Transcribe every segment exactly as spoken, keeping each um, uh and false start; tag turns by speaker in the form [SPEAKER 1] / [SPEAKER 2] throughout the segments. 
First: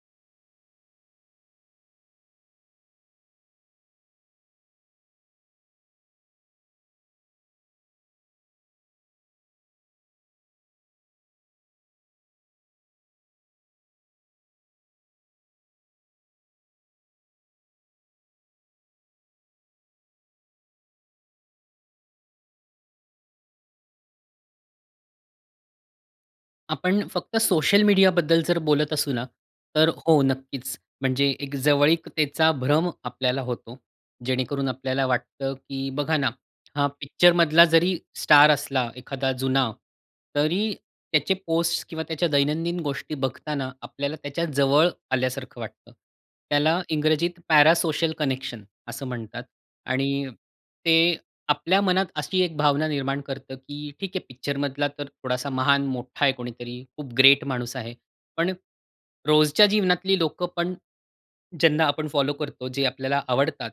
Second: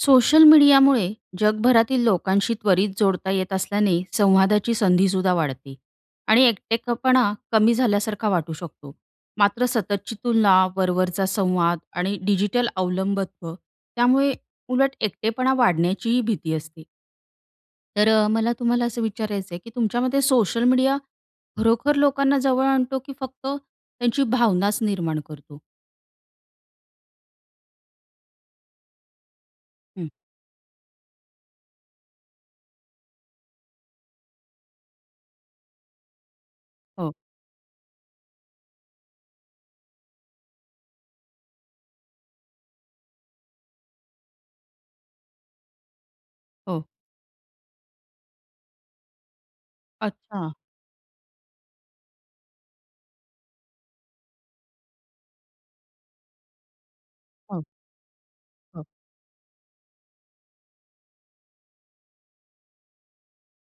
[SPEAKER 1] Social मीडियामुळे जगभरातील लोकांशी त्वरित जोडता येत असल्याने संवादाची संधीसुद्धा वाढते आणि एकटेपणा कमी झाल्यासारखा वाटू शकतो. मात्र सततची तुलना, वरवरचा संवाद, आणि डिजिटल अवलंबित्व, त्यामुळे उलट एकटेपणा वाढण्याचीही भीती असते. तर अ, मला तुम्हाला असं विचारायचंय की तुमच्यामते सोशल मीडिया खरोखर लोकांना जवळ आणतो की फक्त त्याची भावनाच निर्माण करतो?
[SPEAKER 2] आपण फक्त सोशल मीडियाबद्दल जर बोलत असू ना, तर
[SPEAKER 1] हं.
[SPEAKER 2] हो नक्कीच, म्हणजे एक जवळीकतेचा भ्रम आपल्याला होतो. जेणेकरून आपल्याला वाटतं की बघा ना, हा
[SPEAKER 1] हो.
[SPEAKER 2] पिक्चरमधला जरी स्टार असला एखादा जुना तरी त्याचे पोस्ट किंवा त्याच्या दैनंदिन गोष्टी बघताना आपल्याला त्याच्या जवळ आल्यासारखं वाटतं. त्याला
[SPEAKER 1] हो.
[SPEAKER 2] इंग्रजीत पॅरासोशल कनेक्शन असं म्हणतात आणि
[SPEAKER 1] अच्छा.
[SPEAKER 2] ते आपल्या मनात अशी एक भावना निर्माण करतं की ठीक आहे, पिक्चरमधला तर थोडासा महान मोठा आहे कोणीतरी खूप ग्रेट
[SPEAKER 1] हो.
[SPEAKER 2] माणूस आहे, पण
[SPEAKER 1] हो.
[SPEAKER 2] रोजच्या जीवनातली लोकं पण ज्यांना आपण फॉलो करतो जे आपल्याला आवडतात.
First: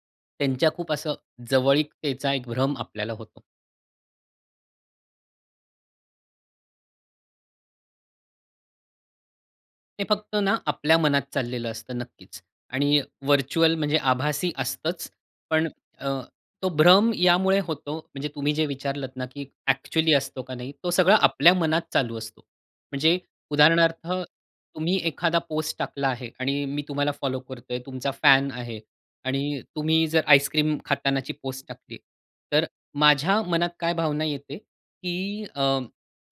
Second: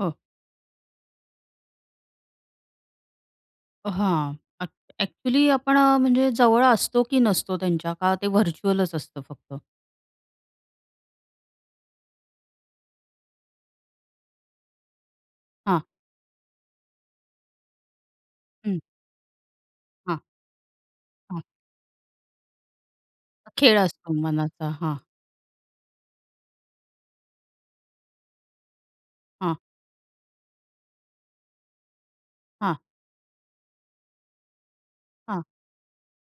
[SPEAKER 1] हो.
[SPEAKER 2] त्यांच्या खूप असं जवळीकतेचा एक भ्रम आपल्याला होतो.
[SPEAKER 1] अ, हां, [unintelligible] एक्चुअली आपण अ, म्हणजे जवळ असतो की नसतो त्यांच्या का ते व्हर्च्युअलच असतं फक्त?
[SPEAKER 2] ते फक्त ना आपल्या मनात चाललेलं असतं नक्कीच. आणि वर्चुअल म्हणजे आभासी असतंच पण
[SPEAKER 1] हां.
[SPEAKER 2] अ, तो भ्रम यामुळे होतो, म्हणजे तुम्ही जे
[SPEAKER 1] हं.
[SPEAKER 2] विचारलंत ना की एक्चुअली
[SPEAKER 1] हां.
[SPEAKER 2] असतो का नाही, तो सगळा
[SPEAKER 1] हां.
[SPEAKER 2] आपल्या मनात चालू असतो. म्हणजे
[SPEAKER 1] खेळ
[SPEAKER 2] उदाहरणार्थ
[SPEAKER 1] असतो मनाचा हां.
[SPEAKER 2] तुम्ही एखादा पोस्ट, टाकला आहे आणि मी तुम्हाला फॉलो करतोय तुमचा फॅन आहे
[SPEAKER 1] हां.
[SPEAKER 2] आणि तुम्ही जर आईसक्रीम खातानाची पोस्ट टाकली, तर
[SPEAKER 1] हां.
[SPEAKER 2] माझ्या मनात काय भावना येते
[SPEAKER 1] हां.
[SPEAKER 2] की अ,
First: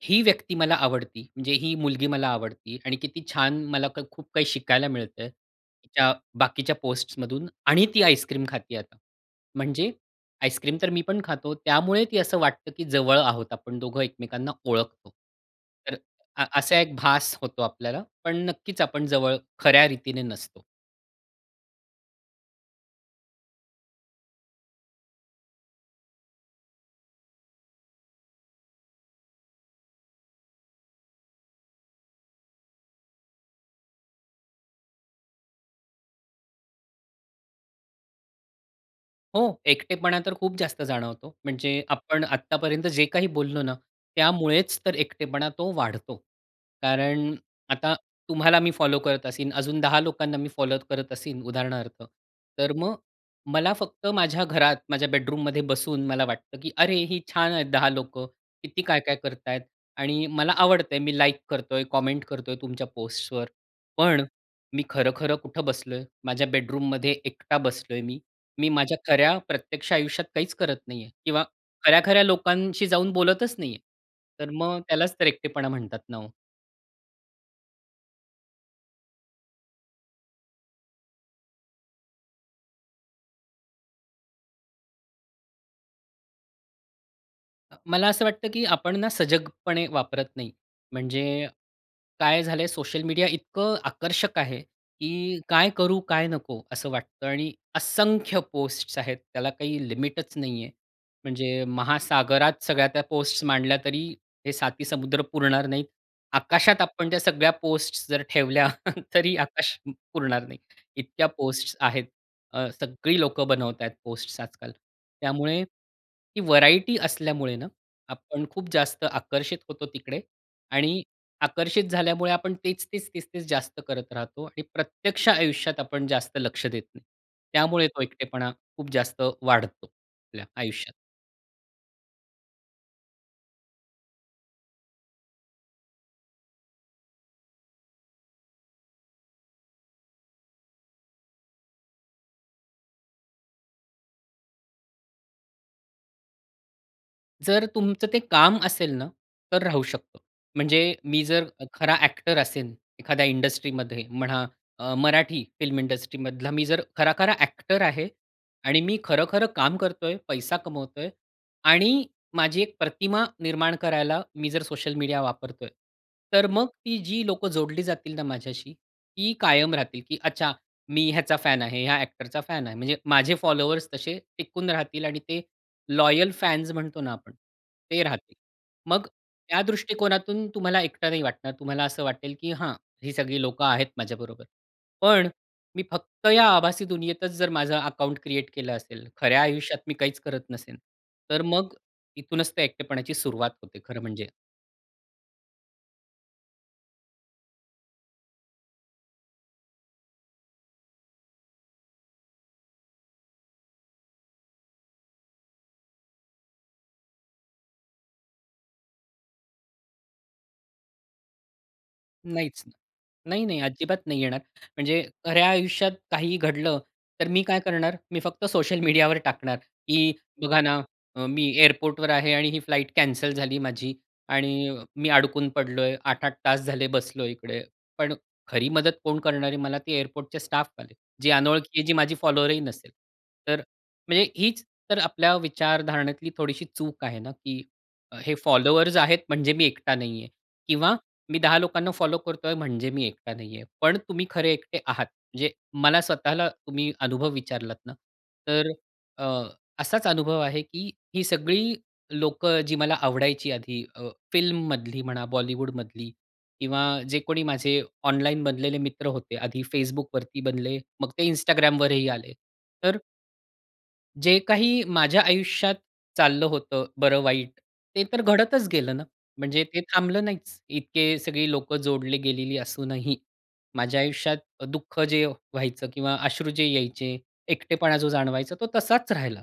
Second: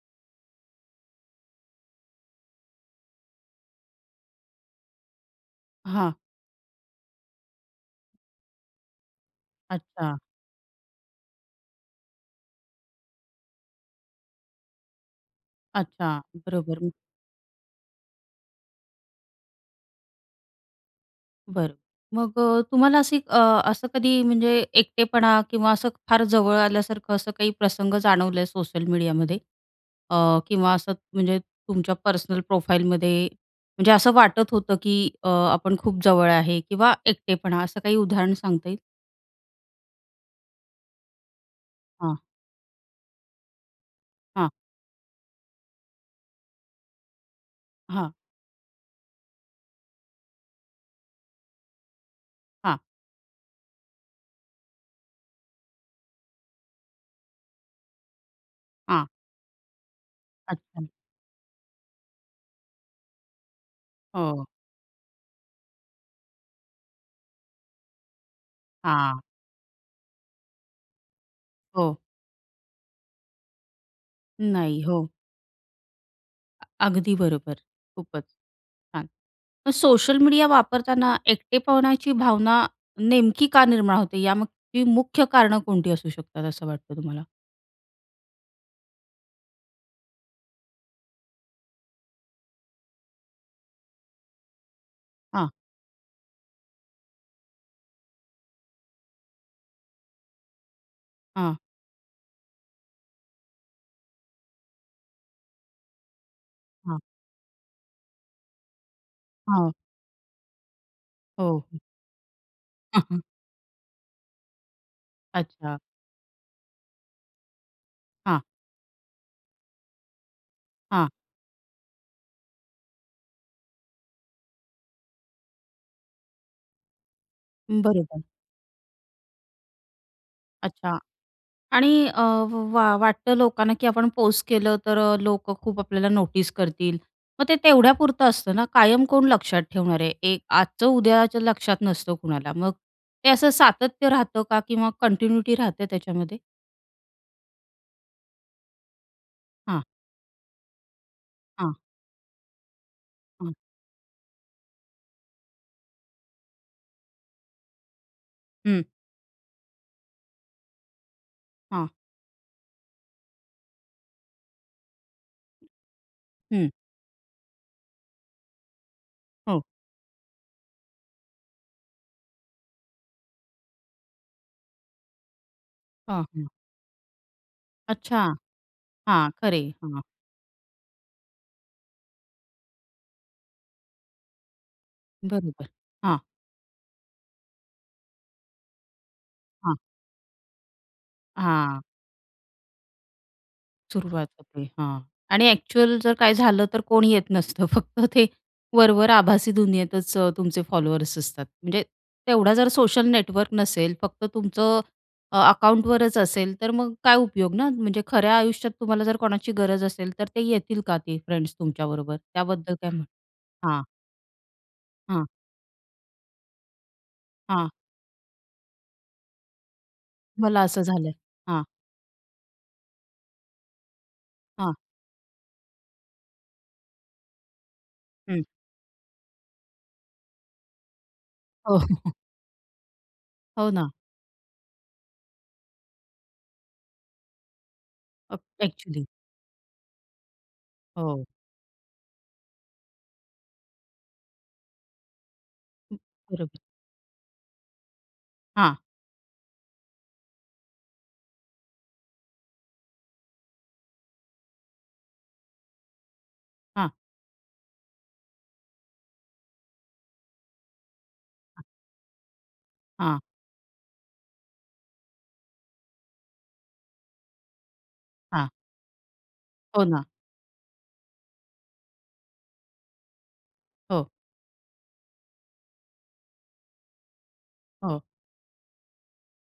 [SPEAKER 2] ही व्यक्ती मला आवडती म्हणजे ही मुलगी मला आवडती आणि किती छान मला खूप काही शिकायला मिळतं. तिच्या
[SPEAKER 1] हां.
[SPEAKER 2] बाकीच्या पोस्टमधून आणि ती आईसक्रीम खाते आता. म्हणजे
[SPEAKER 1] अच्छा.
[SPEAKER 2] आईसक्रीम तर मी पण खातो त्यामुळे ती असं वाटतं की जवळ आहोत, आपण दोघं एकमेकांना ओळखतो. तर
[SPEAKER 1] अच्छा,
[SPEAKER 2] अ,
[SPEAKER 1] बरोबर
[SPEAKER 2] असा एक भास होतो आपल्याला. पण नक्कीच आपण जवळ खऱ्या रीतीने नसतो.
[SPEAKER 1] बरं मग अ, तुम्हाला अशी अ, असं कधी म्हणजे एकटेपणा किंवा असं फार जवळ आल्यासारखं असं काही प्रसंग जाणवले सोशल मीडियामध्ये अ, किंवा असं म्हणजे तुमच्या पर्सनल प्रोफाईलमध्ये म्हणजे असं वाटत होतं की अ, आपण खूप जवळ आहे किंवा एकटेपणा असं काही उदाहरण सांगता येईल?
[SPEAKER 2] हो, एकटेपणा तर खूप जास्त जाणवतो. म्हणजे
[SPEAKER 1] हां.
[SPEAKER 2] आपण आत्तापर्यंत जे काही बोललो ना,
[SPEAKER 1] हां.
[SPEAKER 2] त्यामुळेच तर एकटेपणा तो वाढतो. कारण आता
[SPEAKER 1] हां.
[SPEAKER 2] तुम्हाला मी फॉलो करत असेन, अजून दहा लोकांना मी फॉलो करत असेन, उदाहरणार्थ, तर
[SPEAKER 1] हां.
[SPEAKER 2] मग मला फक्त माझ्या घरात, माझ्या बेडरूममध्ये बसून मला वाटतं, की अरे, ही छान आहेत, दहा लोकं किती
[SPEAKER 1] हां.
[SPEAKER 2] काय-काय करत आहेत. आणि मला आवडत
[SPEAKER 1] अच्छा.
[SPEAKER 2] आहे, मी लाइक करतोय, कमेंट करतोय तुमच्या पोस्ट्सवर. पण
[SPEAKER 1] हो.
[SPEAKER 2] मी खरं-खरं कुठं बसलोय? माझ्या बेडरूममध्ये एकटा बसलोय मी. मी माझ्या
[SPEAKER 1] हां.
[SPEAKER 2] खऱ्या प्रत्यक्ष आयुष्यात काहीच करत नाही आहे किंवा
[SPEAKER 1] हो.
[SPEAKER 2] खऱ्या-खऱ्या लोकांशी जाऊन बोलतच नाही आहे. तर मग
[SPEAKER 1] नाही, हो.
[SPEAKER 2] त्यालाच तर एकटेपणा म्हणतात ना, हो.
[SPEAKER 1] अ अगदी बरोबर, खूपच, छान. मग सोशल मीडिया वापरताना एकटेपणाची भावना नेमकी का निर्माण होते, यामागची मुख्य कारणं कोणती असू शकतात, असं वाटतं तुम्हाला?
[SPEAKER 2] अ, मला असं वाटतं, की आपण ना सजगपणे वापरत नाही. म्हणजे काय झालं आहे, सोशल मीडिया इतकं आकर्षक आहे, की
[SPEAKER 1] हां.
[SPEAKER 2] काय करू, काय नको असं वाटतं आणि असंख्य पोस्ट्स आहेत. त्याला काही लिमिटच नाही आहे.
[SPEAKER 1] हां.
[SPEAKER 2] म्हणजे महासागरात सगळ्या त्या पोस्ट्स मांडल्या, तरी हे सातही समुद्र पुरणार नाहीत. आकाशात
[SPEAKER 1] हां.
[SPEAKER 2] आपण त्या सगळ्या पोस्ट्स जर ठेवल्या, तरी
[SPEAKER 1] हां.
[SPEAKER 2] आकाश पुरणार नाही. इतक्या
[SPEAKER 1] हो.
[SPEAKER 2] पोस्ट्स आहेत. अ, सगळी लोकं बनवत आहेत पोस्ट्स आजकाल. त्यामुळे
[SPEAKER 1] अच्छा.
[SPEAKER 2] ही व्हरायटी असल्यामुळे ना,
[SPEAKER 1] हां.
[SPEAKER 2] आपण खूप जास्त आकर्षित होतो तिकडे. आणि
[SPEAKER 1] हां.
[SPEAKER 2] आकर्षित झाल्यामुळे आपण तेच, तेच, तेच जास्त करत राहतो. आणि प्रत्यक्ष आयुष्यात आपण जास्त लक्ष देत नाही. त्यामुळे तो
[SPEAKER 1] बरोबर.
[SPEAKER 2] एकटेपणा खूप जास्त वाढतो, आपल्या आयुष्यात.
[SPEAKER 1] अच्छा. आणि अ, वा वाटतं लोकांना, की आपण पोस्ट केलं तर अ, लोकं खूप आपल्याला नोटीस करतील. मग ते तेवढ्यापुरतं असतं ना. कायम कोण लक्षात ठेवणार आहे. एक आजचं, उद्याचं लक्षात नसतं कुणाला. मग ते असं सातत्य राहतं का किंवा कंटिन्युटी राहते त्याच्यामध्ये?
[SPEAKER 2] जर तुमचं ते काम असेल ना, तर राहू
[SPEAKER 1] हां.
[SPEAKER 2] शकतो. म्हणजे मी जर अ,
[SPEAKER 1] हां.
[SPEAKER 2] खरा ॲक्टर असेन एखाद्या
[SPEAKER 1] हं.
[SPEAKER 2] इंडस्ट्रीमध्ये म्हणा, अ, मराठी फिल्म इंडस्ट्रीमधला मी जर खरा-खरा ॲक्टर आहे आणि
[SPEAKER 1] हं.
[SPEAKER 2] मी खरं-खरं काम करतोय, पैसा कमवतोय
[SPEAKER 1] हां.
[SPEAKER 2] आणि माझी एक प्रतिमा निर्माण करायला मी जर सोशल मीडिया वापरतोय. तर मग
[SPEAKER 1] हं.
[SPEAKER 2] ती जी लोक जोडली जातील ना माझ्याशी, ती
[SPEAKER 1] हो.
[SPEAKER 2] कायम राहतील. की अच्छा मी ह्याचा फॅन आहे, या ॲक्टरचा फॅन आहे म्हणजे माझे फॉलोवर्स तसे टिकून राहतील आणि ते
[SPEAKER 1] हां,
[SPEAKER 2] लॉयल
[SPEAKER 1] हां.
[SPEAKER 2] फॅन्स म्हणतो ना आपण, ते
[SPEAKER 1] अच्छा!
[SPEAKER 2] राहतील. मग
[SPEAKER 1] हां,
[SPEAKER 2] या
[SPEAKER 1] खरंय, हां.
[SPEAKER 2] दृष्टिकोनातून तुम्हाला एकटं नाही वाटणार. तुम्हाला असं वाटेल की हां, ही सगळी लोक आहेत माझ्याबरोबर. पण
[SPEAKER 1] बरोबर,
[SPEAKER 2] मी
[SPEAKER 1] हां.
[SPEAKER 2] फक्त या आभासी दुनियेतच जर माझं अकाउंट क्रिएट केलं असेल, खऱ्या
[SPEAKER 1] हां.
[SPEAKER 2] आयुष्यात मी काहीच करत नसेन, तर मग
[SPEAKER 1] हां.
[SPEAKER 2] इथूनच ते एकटेपणाची सुरुवात होते खरं म्हणजे.
[SPEAKER 1] सुरुवात होते हां, आणि ॲक्चुअल जर काही झालं तर कोणी येत नसतं फक्त ते वरवर आभासी दुनियेतच अ, तुमचे फॉलोअर्स असतात. म्हणजे तेवढा जर सोशल नेटवर्क नसेल फक्त तुमचं अ, अकाऊंटवरच असेल तर मग काय उपयोग ना, म्हणजे खऱ्या आयुष्यात तुम्हाला जर कोणाची गरज असेल तर ते येतील का ते फ्रेंड्स तुमच्याबरोबर?
[SPEAKER 2] नाहीच नाही.
[SPEAKER 1] त्याबद्दल काय म्हणण?
[SPEAKER 2] नाही, नाही
[SPEAKER 1] हां.
[SPEAKER 2] अजिबात नाही येणार. म्हणजे
[SPEAKER 1] हां.
[SPEAKER 2] खऱ्या आयुष्यात काहीही घडलं तर मी काय
[SPEAKER 1] हां.
[SPEAKER 2] करणार, मी फक्त सोशल मीडियावर टाकणार की,
[SPEAKER 1] मला
[SPEAKER 2] "बघा ना
[SPEAKER 1] असं झालंय.
[SPEAKER 2] अ, मी
[SPEAKER 1] हां.
[SPEAKER 2] एअरपोर्टवर आहे आणि ही फ्लाइट कॅन्सल झाली माझी आणि
[SPEAKER 1] हां.
[SPEAKER 2] मी अडकून पडलोय आठ आठ तास झाले बसलोय इकडे." पण
[SPEAKER 1] हं.
[SPEAKER 2] खरी मदत कोण करणार आहे मला, ते एअरपोर्टचे स्टाफवाले. जे
[SPEAKER 1] हो.
[SPEAKER 2] अनोळखी आहे, जी माझी फॉलोअर्स ही नसेल. तर
[SPEAKER 1] हो ना.
[SPEAKER 2] म्हणजे हीच तर आपल्या विचारधारणेतली थोडीशी चूक आहे ना, की हे
[SPEAKER 1] ओक
[SPEAKER 2] फॉलोअर्स
[SPEAKER 1] ॲक्चुअली.
[SPEAKER 2] आहेत म्हणजे मी एकटा नाही आहे किंवा
[SPEAKER 1] हो.
[SPEAKER 2] मी दहा लोकांना फॉलो करतोय म्हणजे मी एकटा नाहीये. पण तुम्ही खरे एकटे आहात म्हणजे,
[SPEAKER 1] हं,
[SPEAKER 2] मला स्वतःला
[SPEAKER 1] बरोबर.
[SPEAKER 2] तुम्ही अनुभव विचारलात ना तर
[SPEAKER 1] हां.
[SPEAKER 2] अ, असाच अनुभव आहे की ही सगळी लोक जी मला आवडायची आधी अ, फिल्ममधली म्हणा. बॉलिवूडमधली किंवा
[SPEAKER 1] हां.
[SPEAKER 2] जे कोणी माझे ऑनलाइन बनलेले मित्र होते आधी Facebookवरती बनले मग ते
[SPEAKER 1] हां.
[SPEAKER 2] Instagramवरही आले तर
[SPEAKER 1] हां.
[SPEAKER 2] जे काही माझ्या आयुष्यात चाललं होतं, बरं-वाईट, ते तर
[SPEAKER 1] हां.
[SPEAKER 2] घडतच गेलं ना. म्हणजे ते
[SPEAKER 1] हो ना.
[SPEAKER 2] थांबलं नाहीच. इतके सगळी लोकं जोडली गेलेली असूनही, माझ्या
[SPEAKER 1] हो.
[SPEAKER 2] आयुष्यात अ, दुःख जे व्हायचं किंवा अश्रू जे यायचे, एकटेपणा
[SPEAKER 1] हो.
[SPEAKER 2] जो जाणवायचा तो तसाच राहिला.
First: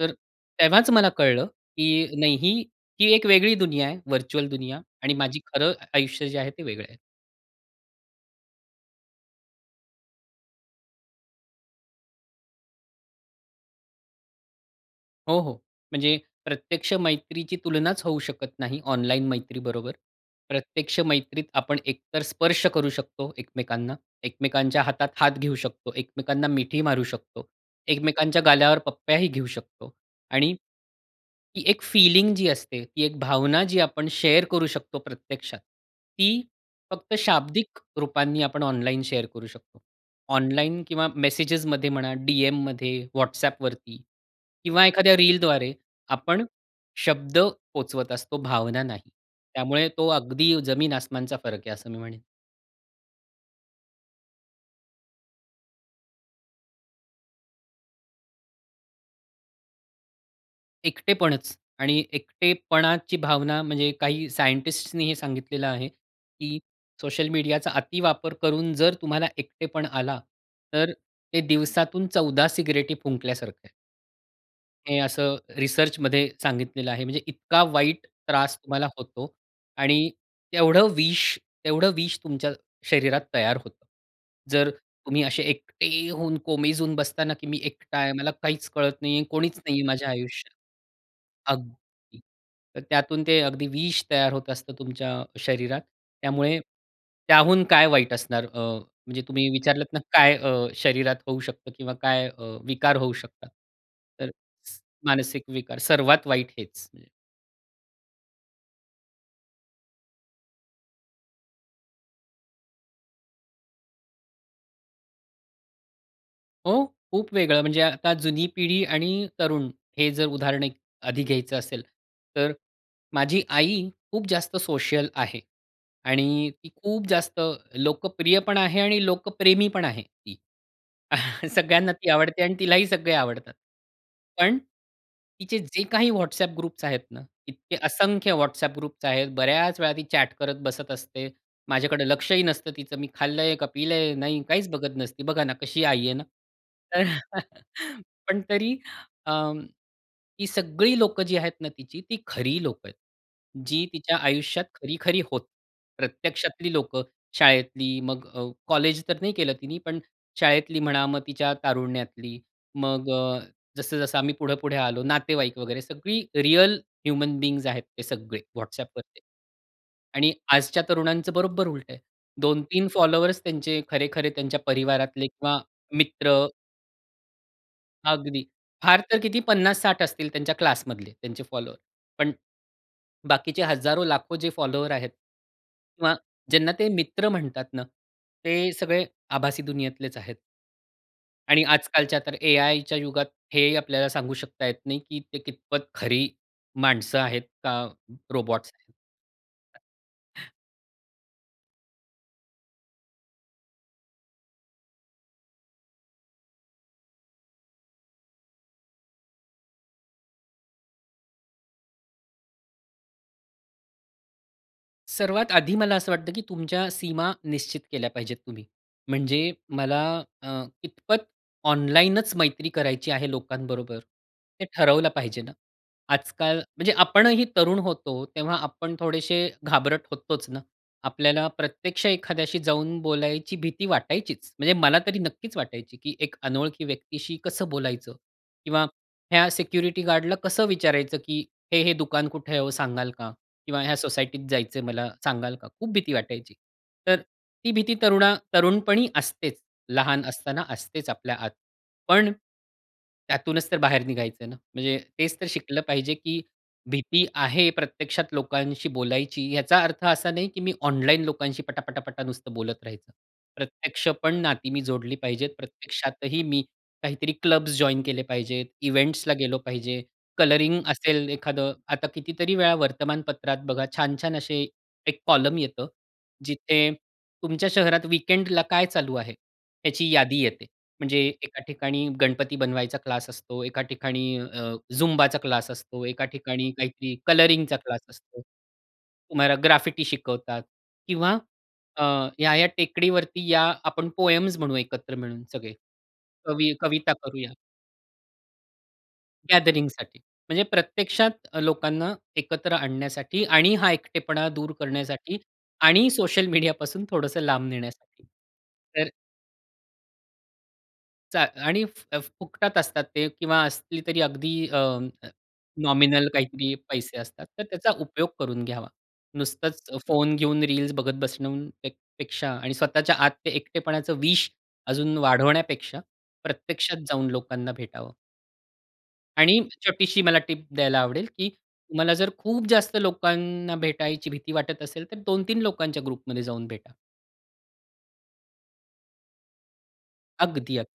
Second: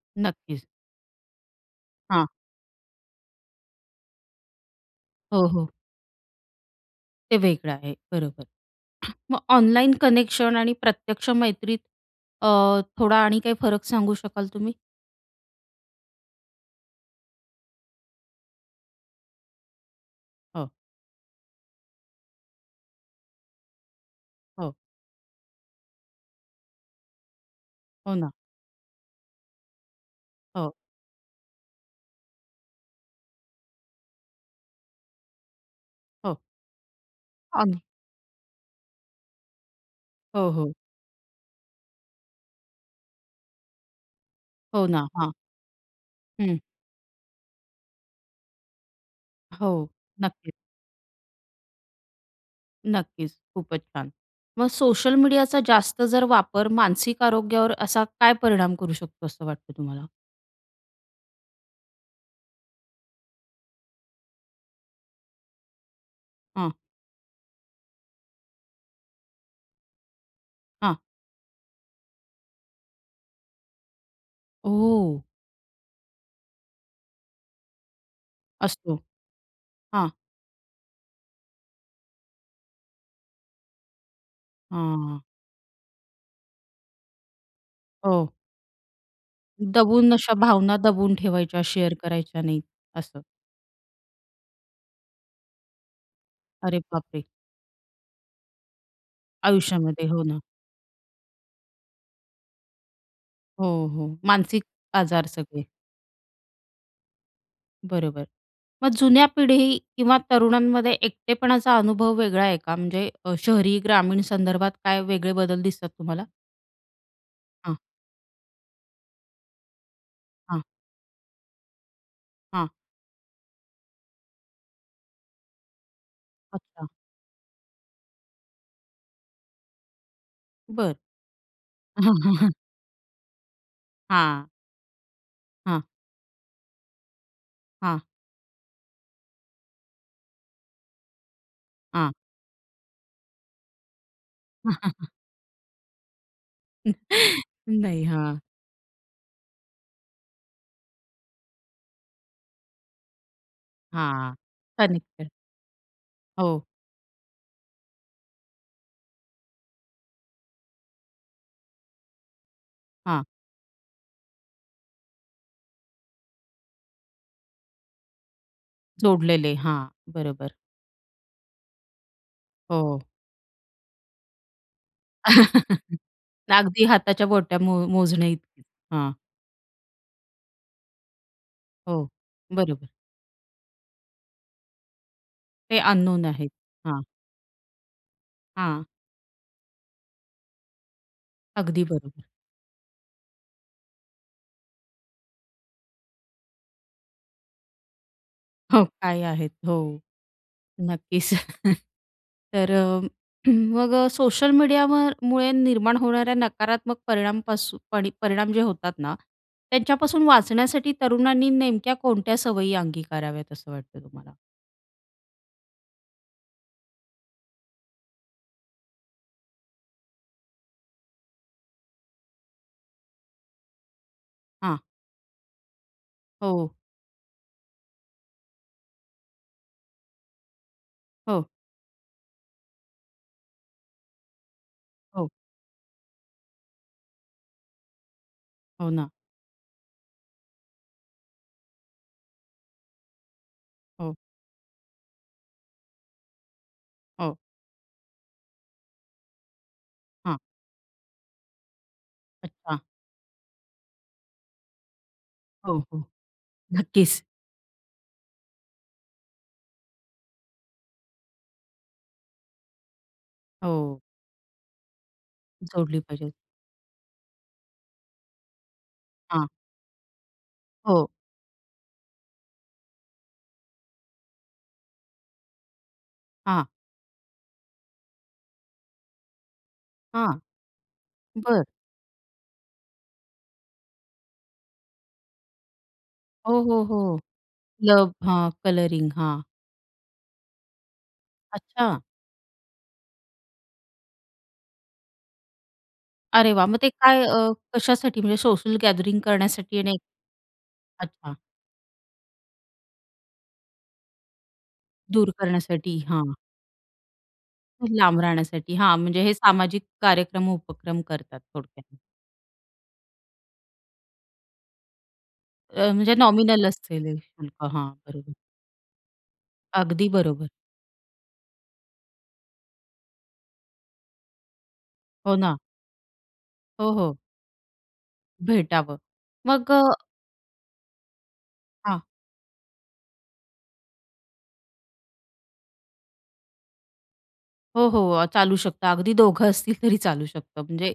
[SPEAKER 2] तर
[SPEAKER 1] नक्कीच.
[SPEAKER 2] तेव्हाच मला कळलं की
[SPEAKER 1] हां.
[SPEAKER 2] नाही ही, ही एक वेगळी दुनिया आहे. व्हर्चुअल दुनिया आणि माझी
[SPEAKER 1] हो, हो.
[SPEAKER 2] खरं आ आयुष्य जे आहे ते वेगळं आहे.
[SPEAKER 1] ते वेगळं आहे, बरोबर. मग ऑनलाईन कनेक्शन आणि प्रत्यक्ष मैत्रीत, अ, थोडा आणि काही फरक सांगू शकाल तुम्ही?
[SPEAKER 2] हो, हो. म्हणजे प्रत्यक्ष मैत्रीची तुलनाच होऊ शकत नाही, ऑनलाईन मैत्रीबरोबर.
[SPEAKER 1] हो.
[SPEAKER 2] प्रत्यक्ष मैत्रीत आपण एकतर स्पर्श करू शकतो एकमेकांना,
[SPEAKER 1] हो.
[SPEAKER 2] एकमेकांच्या हातात हात घेऊ शकतो, एकमेकांना मिठी मारू शकतो,
[SPEAKER 1] हो ना.
[SPEAKER 2] एकमेकांच्या गालावर पप्प्याही घेऊ शकतो आणि
[SPEAKER 1] हो.
[SPEAKER 2] ती एक फीलिंग जी असते, ती एक भावना जी आपण शेअर करू शकतो प्रत्यक्षात
[SPEAKER 1] हो.
[SPEAKER 2] ती फक्त शाब्दिक
[SPEAKER 1] अग
[SPEAKER 2] रूपांनी आपण ऑनलाईन शेअर करू शकतो.
[SPEAKER 1] हो, हो.
[SPEAKER 2] ऑनलाइन किंवा मेसेजेसमध्ये म्हणा, डीएममध्ये, WhatsAppवरती किंवा
[SPEAKER 1] हो ना,
[SPEAKER 2] एखाद्या
[SPEAKER 1] हां.
[SPEAKER 2] रीलद्वारे आपण
[SPEAKER 1] हं.
[SPEAKER 2] शब्द पोहोचवत असतो, भावना नाही. त्यामुळे
[SPEAKER 1] हो,
[SPEAKER 2] तो
[SPEAKER 1] नक्कीच.
[SPEAKER 2] अगदी जमीन-आसमानचा फरक आहे, असं मी म्हणेन.
[SPEAKER 1] नक्कीच. खूपच छान! मग सोशल मीडियाचा जास्त जर वापर मानसिक आरोग्यावर असा काय परिणाम करू शकतो असं वाटतं तुम्हाला?
[SPEAKER 2] एकटेपणच. आणि एकटेपणाची भावना म्हणजे काही सायंटिस्टसने हे सांगितलेलं आहे की
[SPEAKER 1] हं.
[SPEAKER 2] सोशल मीडियाचा अतिवापर करून जर तुम्हाला एकटेपण आला तर
[SPEAKER 1] हं.
[SPEAKER 2] ते दिवसातून चौदा सिगारेटी फुंकल्यासारखं आहे. हे
[SPEAKER 1] ओह!
[SPEAKER 2] असं रिसर्चमध्ये सांगितलेलं आहे. म्हणजे इतका वाईट त्रास तुम्हाला
[SPEAKER 1] असतो.
[SPEAKER 2] होतो आणि
[SPEAKER 1] हां.
[SPEAKER 2] तेवढं विष, तेवढं विष तुमच्या शरीरात तयार होतं. जर तुम्ही
[SPEAKER 1] हां.
[SPEAKER 2] असे एकटे होऊन कोमेजून बसता ना की मी एकटा आहे मला
[SPEAKER 1] हो.
[SPEAKER 2] काहीच कळत नाहीये, कोणीच नाहीये माझ्या
[SPEAKER 1] दबून, अशा
[SPEAKER 2] आयुष्यात.
[SPEAKER 1] भावना दबून ठेवायच्या शेअर
[SPEAKER 2] अगदी
[SPEAKER 1] करायच्या नाहीत.
[SPEAKER 2] तर
[SPEAKER 1] असं.
[SPEAKER 2] त्यातून ते अगदी विष तयार होत असतं तुमच्या शरीरात. त्यामुळे
[SPEAKER 1] अरे बापरे!
[SPEAKER 2] त्याहून काय वाईट असणार अ, म्हणजे तुम्ही विचारलत ना
[SPEAKER 1] आयुष्यामध्ये. हो
[SPEAKER 2] काय
[SPEAKER 1] ना.
[SPEAKER 2] अ, शरीरात होऊ शकतं किंवा काय अ, विकार होऊ शकतात?
[SPEAKER 1] हो, हो.
[SPEAKER 2] तर
[SPEAKER 1] मानसिक
[SPEAKER 2] स
[SPEAKER 1] आजार
[SPEAKER 2] मानसिक
[SPEAKER 1] सगळे.
[SPEAKER 2] विकार सर्वात वाईट हेच.
[SPEAKER 1] बरोबर. मग जुन्या पिढी किंवा तरुणांमध्ये एकटेपणाचा अनुभव वेगळा आहे का? म्हणजे अ, शहरी, ग्रामीण संदर्भात काय वेगळे बदल दिसतात तुम्हाला?
[SPEAKER 2] हो खूप वेगळं.
[SPEAKER 1] हां.
[SPEAKER 2] म्हणजे आता जुनी पिढी आणि तरुण हे जर उदाहरण
[SPEAKER 1] हां.
[SPEAKER 2] एक आधी घ्यायचं असेल तर
[SPEAKER 1] हां.
[SPEAKER 2] माझी आई खूप जास्त सोशल आहे आणि ती
[SPEAKER 1] अच्छा.
[SPEAKER 2] खूप जास्त लोकप्रिय पण आहे आणि लोकप्रेमी पण आहे ती.
[SPEAKER 1] बरं.
[SPEAKER 2] सगळ्यांना ती आवडते आणि तिलाही सगळे आवडतात.
[SPEAKER 1] हां.
[SPEAKER 2] पण, तिचे जे
[SPEAKER 1] हां.
[SPEAKER 2] काही WhatsApp ग्रुप्स आहेत ना, इतके
[SPEAKER 1] हां.
[SPEAKER 2] असंख्य WhatsApp ग्रुप्स आहेत, बऱ्याच वेळा ती चॅट करत बसत असते. माझ्याकडे
[SPEAKER 1] हां.
[SPEAKER 2] लक्षही नसतं तिचं. मी खाल्लंय का पिलंय नाही काहीच बघत नसती. बघा ना कशी आई आहे ना.
[SPEAKER 1] नाही, हां.
[SPEAKER 2] पण तरी अं, ही सगळी लोकं जी आहेत ना तिची ती खरी लोकं आहेत. जी तिच्या
[SPEAKER 1] हां.
[SPEAKER 2] आयुष्यात खरी-खरी
[SPEAKER 1] [unintelligible]
[SPEAKER 2] होत,
[SPEAKER 1] हो.
[SPEAKER 2] प्रत्यक्षातली लोकं. शाळेतली मग अ, कॉलेज तर नाही केलं तिनी पण शाळेतली म्हणा मग तिच्या तारुण्यातली. मग
[SPEAKER 1] हां.
[SPEAKER 2] अ, जसं-जसं आम्ही पुढं-पुढे आलो नातेवाईक वगैरे सगळी रिअल ह्युमन बीइंग्स आहेत ते सगळे WhatsAppवरती
[SPEAKER 1] जोडलेले हां
[SPEAKER 2] आणि
[SPEAKER 1] बरोबर.
[SPEAKER 2] आजच्या तरुणांचं बरोबर उलट आहे. दोन तीन
[SPEAKER 1] हो.
[SPEAKER 2] फॉलोअर्स त्यांचे खरे-खरे त्यांच्या परिवारातले किंवा मित्र
[SPEAKER 1] अगदी हाताच्या बोटांवर मो
[SPEAKER 2] अगदी.
[SPEAKER 1] मोजण्याइतकीच.
[SPEAKER 2] फार
[SPEAKER 1] हां.
[SPEAKER 2] तर किती पन्नास साठ असतील त्यांच्या क्लासमधले त्यांचे फॉलोवर.
[SPEAKER 1] हो,
[SPEAKER 2] पण
[SPEAKER 1] बरोबर.
[SPEAKER 2] बाकीचे हजारो लाखो जे फॉलोअर्स आहेत
[SPEAKER 1] ते
[SPEAKER 2] किंवा
[SPEAKER 1] अननोन आहेत.
[SPEAKER 2] ज्यांना ते
[SPEAKER 1] हां.
[SPEAKER 2] मित्र म्हणतात ना ते
[SPEAKER 1] हां.
[SPEAKER 2] सगळे आभासी दुनियेतलेच आहेत. आणि
[SPEAKER 1] अगदी
[SPEAKER 2] आजकालच्या
[SPEAKER 1] बरोबर.
[SPEAKER 2] तर एआयच्या युगात, हे आपल्याला सांगू शकता येत नाही की ते कितपत खरी माणसं आहेत, का रोबॉट्स
[SPEAKER 1] हो.
[SPEAKER 2] आहेत?
[SPEAKER 1] आहे आहेत. हो, नक्कीच. तर अ, मग सोशल मीडियावर मुळे निर्माण होणाऱ्या नकारात्मक परिणामपासून परिणाम जे होतात ना, त्यांच्यापासून वाचण्यासाठी तरुणांनी नेमक्या कोणत्या सवयी अंगीकाराव्यात असं वाटतं तुम्हाला?
[SPEAKER 2] सर्वात आधी, मला असं वाटतं की तुमच्या सीमा निश्चित केल्या पाहिजेत तुम्ही. म्हणजे मला अ, इतपत ऑनलाईनंच मैत्री करायची आहे लोकांबरोबर, हे
[SPEAKER 1] हां.
[SPEAKER 2] ठरवलं पाहिजे ना. आजकाल
[SPEAKER 1] हो.
[SPEAKER 2] म्हणजे आपणही तरुण होतो तेव्हा आपण थोडेसे घाबरत होतोंच ना. आपल्याला
[SPEAKER 1] हो.
[SPEAKER 2] प्रत्यक्ष एखाद्याशी जाऊन बोलायची भीती वाटायचीचं, म्हणजे मला तरी
[SPEAKER 1] हो.
[SPEAKER 2] नक्कीच वाटायची, की एक अनोळखी व्यक्तीशी कसं बोलायचं? किंवा
[SPEAKER 1] हो ना.
[SPEAKER 2] ह्या सिक्युरिटी गार्ड ला कसं विचारायचं की, "हे-हे दुकान कुठे आहे ओ सांगाल का?" किंवा, "ह्या
[SPEAKER 1] हो.
[SPEAKER 2] सोसायटीत जायचं मला सांगाल का?" खूप भीती वाटायची. तर
[SPEAKER 1] हो.
[SPEAKER 2] ती भीती तरुणा तरुणपणी असतेच लहान
[SPEAKER 1] हां.
[SPEAKER 2] असताना असतेच आपल्या आत. पण,
[SPEAKER 1] अच्छा.
[SPEAKER 2] त्यातूनच तर बाहेर निघायचं आहे ना? म्हणजे तेचं तर
[SPEAKER 1] हो,
[SPEAKER 2] शिकलं
[SPEAKER 1] हो
[SPEAKER 2] पाहिजे की
[SPEAKER 1] नक्कीच.
[SPEAKER 2] भीती आहे प्रत्यक्षात लोकांशी बोलायची, याचा अर्थ असा नाही, की मी ऑनलाईन लोकांशी पटा-पटा-पटा नुसतं बोलत राहायचं.
[SPEAKER 1] हो.
[SPEAKER 2] प्रत्यक्षपण नाती मी जोडली पाहिजेत,
[SPEAKER 1] जोडली पाहिजेत.
[SPEAKER 2] प्रत्यक्षातही मी काहीतरी क्लब्स जॉइन केले पाहिजेत, इव्हेंट्स ला
[SPEAKER 1] हां.
[SPEAKER 2] गेलो पाहिजे, कलरिंग
[SPEAKER 1] हो.
[SPEAKER 2] असेल एखादं. आता कितीतरी वेळा वर्तमानपत्रात बघा छान-छान असे एक कॉलमन येतं,
[SPEAKER 1] हां.
[SPEAKER 2] जिथे तुमच्या शहरात वीकेंड ला काय चालू आहे, त्याची
[SPEAKER 1] हां.
[SPEAKER 2] यादी येते. म्हणजे एका
[SPEAKER 1] बरं.
[SPEAKER 2] ठिकाणी गणपती बनवायचा क्लास असतो, एका ठिकाणी अ, झुंबाचा क्लास असतो, एका
[SPEAKER 1] हो,
[SPEAKER 2] ठिकाणी
[SPEAKER 1] हो,
[SPEAKER 2] काहीतरी
[SPEAKER 1] हो.
[SPEAKER 2] कलरिंग चा क्लास
[SPEAKER 1] क्लब
[SPEAKER 2] असतो,
[SPEAKER 1] हां. कलरिंग हां.
[SPEAKER 2] तुम्हाला ग्राफिटी शिकवतात किंवा
[SPEAKER 1] अच्छा.
[SPEAKER 2] अ, या-या टेकडी वरती या आपण पोएम्स म्हणू एकत्र मिळून सगळे
[SPEAKER 1] अरे वाह!
[SPEAKER 2] कवि
[SPEAKER 1] मग ते
[SPEAKER 2] कविता
[SPEAKER 1] काय अ,
[SPEAKER 2] करूया
[SPEAKER 1] कशासाठी, म्हणजे सोशल गॅदरिंग करण्यासाठी?
[SPEAKER 2] गॅदरिंग
[SPEAKER 1] आणि
[SPEAKER 2] साठी. म्हणजे
[SPEAKER 1] अच्छा!
[SPEAKER 2] प्रत्यक्षात लोकांना एकत्र आणण्यासाठी आणि हा एकटेपणा दूर
[SPEAKER 1] दूर
[SPEAKER 2] करण्यासाठी
[SPEAKER 1] करण्यासाठी,
[SPEAKER 2] आणि
[SPEAKER 1] हां.
[SPEAKER 2] सोशल मीडियापासून थोडंसं लांब
[SPEAKER 1] लांब
[SPEAKER 2] नेण्यासाठी.
[SPEAKER 1] राहण्यासाठी, हां.
[SPEAKER 2] तर
[SPEAKER 1] म्हणजे हे सामाजिक कार्यक्रम, उपक्रम
[SPEAKER 2] च
[SPEAKER 1] करतात
[SPEAKER 2] आणि
[SPEAKER 1] थोडक्यात.
[SPEAKER 2] फुकटात असतात ते किंवा असली तरी अगदी अ,
[SPEAKER 1] अ, म्हणजे
[SPEAKER 2] नॉमिनल
[SPEAKER 1] नॉमिनल
[SPEAKER 2] काहीतरी पैसे
[SPEAKER 1] असेलं,
[SPEAKER 2] असतात. तर
[SPEAKER 1] हां
[SPEAKER 2] त्याचा उपयोग
[SPEAKER 1] बरोबर.
[SPEAKER 2] करून घ्यावा. नुसतंच
[SPEAKER 1] अगदी
[SPEAKER 2] फोन
[SPEAKER 1] बरोबर.
[SPEAKER 2] घेऊन रील्स बघत बसणून पेक्षा आणि स्वतःच्या आत ते एकटेपणाचं विष अजून
[SPEAKER 1] हो ना.
[SPEAKER 2] वाढवण्यापेक्षा,
[SPEAKER 1] हो,
[SPEAKER 2] प्रत्यक्षात
[SPEAKER 1] हो.
[SPEAKER 2] जाऊन लोकांना भेटावं
[SPEAKER 1] भेटावं.
[SPEAKER 2] आणि
[SPEAKER 1] मग अ
[SPEAKER 2] छोटीशी मला टिप द्यायला आवडेल, की
[SPEAKER 1] हां.
[SPEAKER 2] तुम्हाला जर खूप जास्त लोकांना भेटायची भीती वाटत असेल, तर दोन तीन लोकांच्या ग्रुप मध्ये जाऊन भेटा.
[SPEAKER 1] हो, हो. चालू शकतं अगदी दोघं असतील तरी चालू शकतं.
[SPEAKER 2] अगदी, अग
[SPEAKER 1] म्हणजे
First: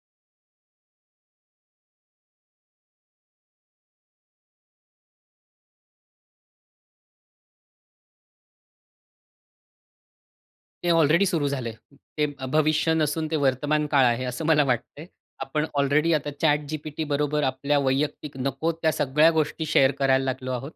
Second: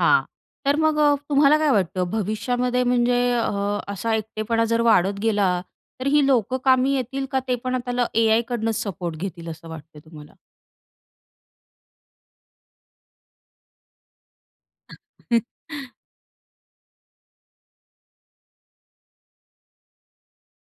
[SPEAKER 1] हां. तर मग तुम्हाला काय वाटतं भविष्यामध्ये म्हणजे अ, असा एकटेपणा जर वाढत गेला तर ही लोक कामी येतील का? ते पण आता एआयकडूनच सपोर्ट घेतील असं वाटतंय तुम्हाला?
[SPEAKER 2] ते ऑलरेडी सुरु झालंय. ते भविष्य नसून ते वर्तमान काळ आहे असं मला वाटतंय. आपण ऑलरेडी आता ChatGPT बरोबर आपल्या वैयक्तिक नको त्या सगळ्या गोष्टी शेअर करायला लागलो आहोत.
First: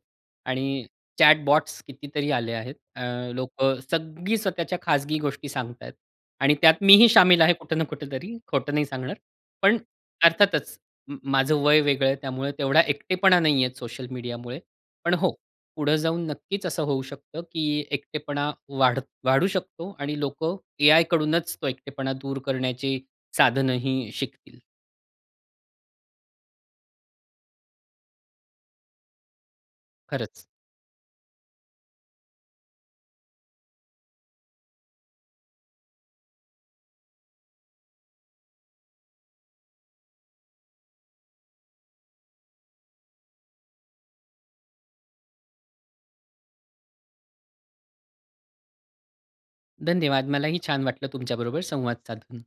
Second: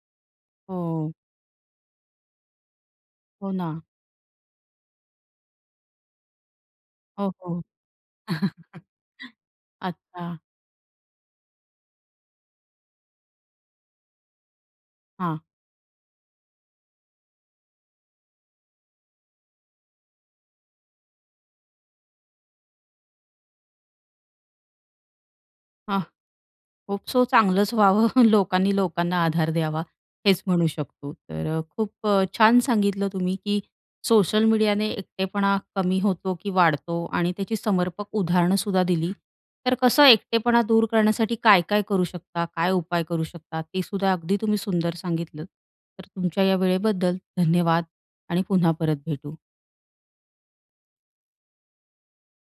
[SPEAKER 2] आणि
[SPEAKER 1] हो.
[SPEAKER 2] चॅट बॉट्स कितीतरी आले आहेत. अ,
[SPEAKER 1] हो
[SPEAKER 2] लोक
[SPEAKER 1] ना.
[SPEAKER 2] सगळी स्वतःच्या खाजगी गोष्टी सांगत आहेत. आणि त्यात मीही
[SPEAKER 1] हो,
[SPEAKER 2] शामिल आहे
[SPEAKER 1] हो.
[SPEAKER 2] कुठं ना कुठेतरी खोटं नाही सांगणार. पण
[SPEAKER 1] अच्छा.
[SPEAKER 2] अर्थातच म माझं वय वेगळं आहे त्यामुळं तेवढा एकटेपणा नाहीये सोशल मीडियामुळे. पण हो,
[SPEAKER 1] हां.
[SPEAKER 2] पुढं जाऊन नक्कीच असं होऊ शकतं की एकटेपणा वाढत वाढू शकतो आणि लोक एआयकडूनच तो एकटेपणा दूर करण्याची साधनंही शिकतील.
[SPEAKER 1] हां. होप सो चांगलंच व्हावं लोकांनी लोकांना आधार द्यावा हेच
[SPEAKER 2] खरंच.
[SPEAKER 1] म्हणू शकतो. तर अ, खूप अ, छान सांगितलं तुम्ही की सोशल मीडियाने एकटेपणा कमी होतो की वाढतो आणि त्याची समर्पक उदाहरणंसुद्धा दिली. तर कसं एकटेपणा दूर करण्यासाठी काय-काय करू शकता? काय उपाय करू शकता? ते सुद्धा अगदी तुम्ही सुंदर सांगितलंत. तर तुमच्या या वेळेबद्दल धन्यवाद आणि पुन्हा परत भेटू.
[SPEAKER 2] धन्यवाद. मलाही छान वाटलं तुमच्याबरोबर संवाद साधून.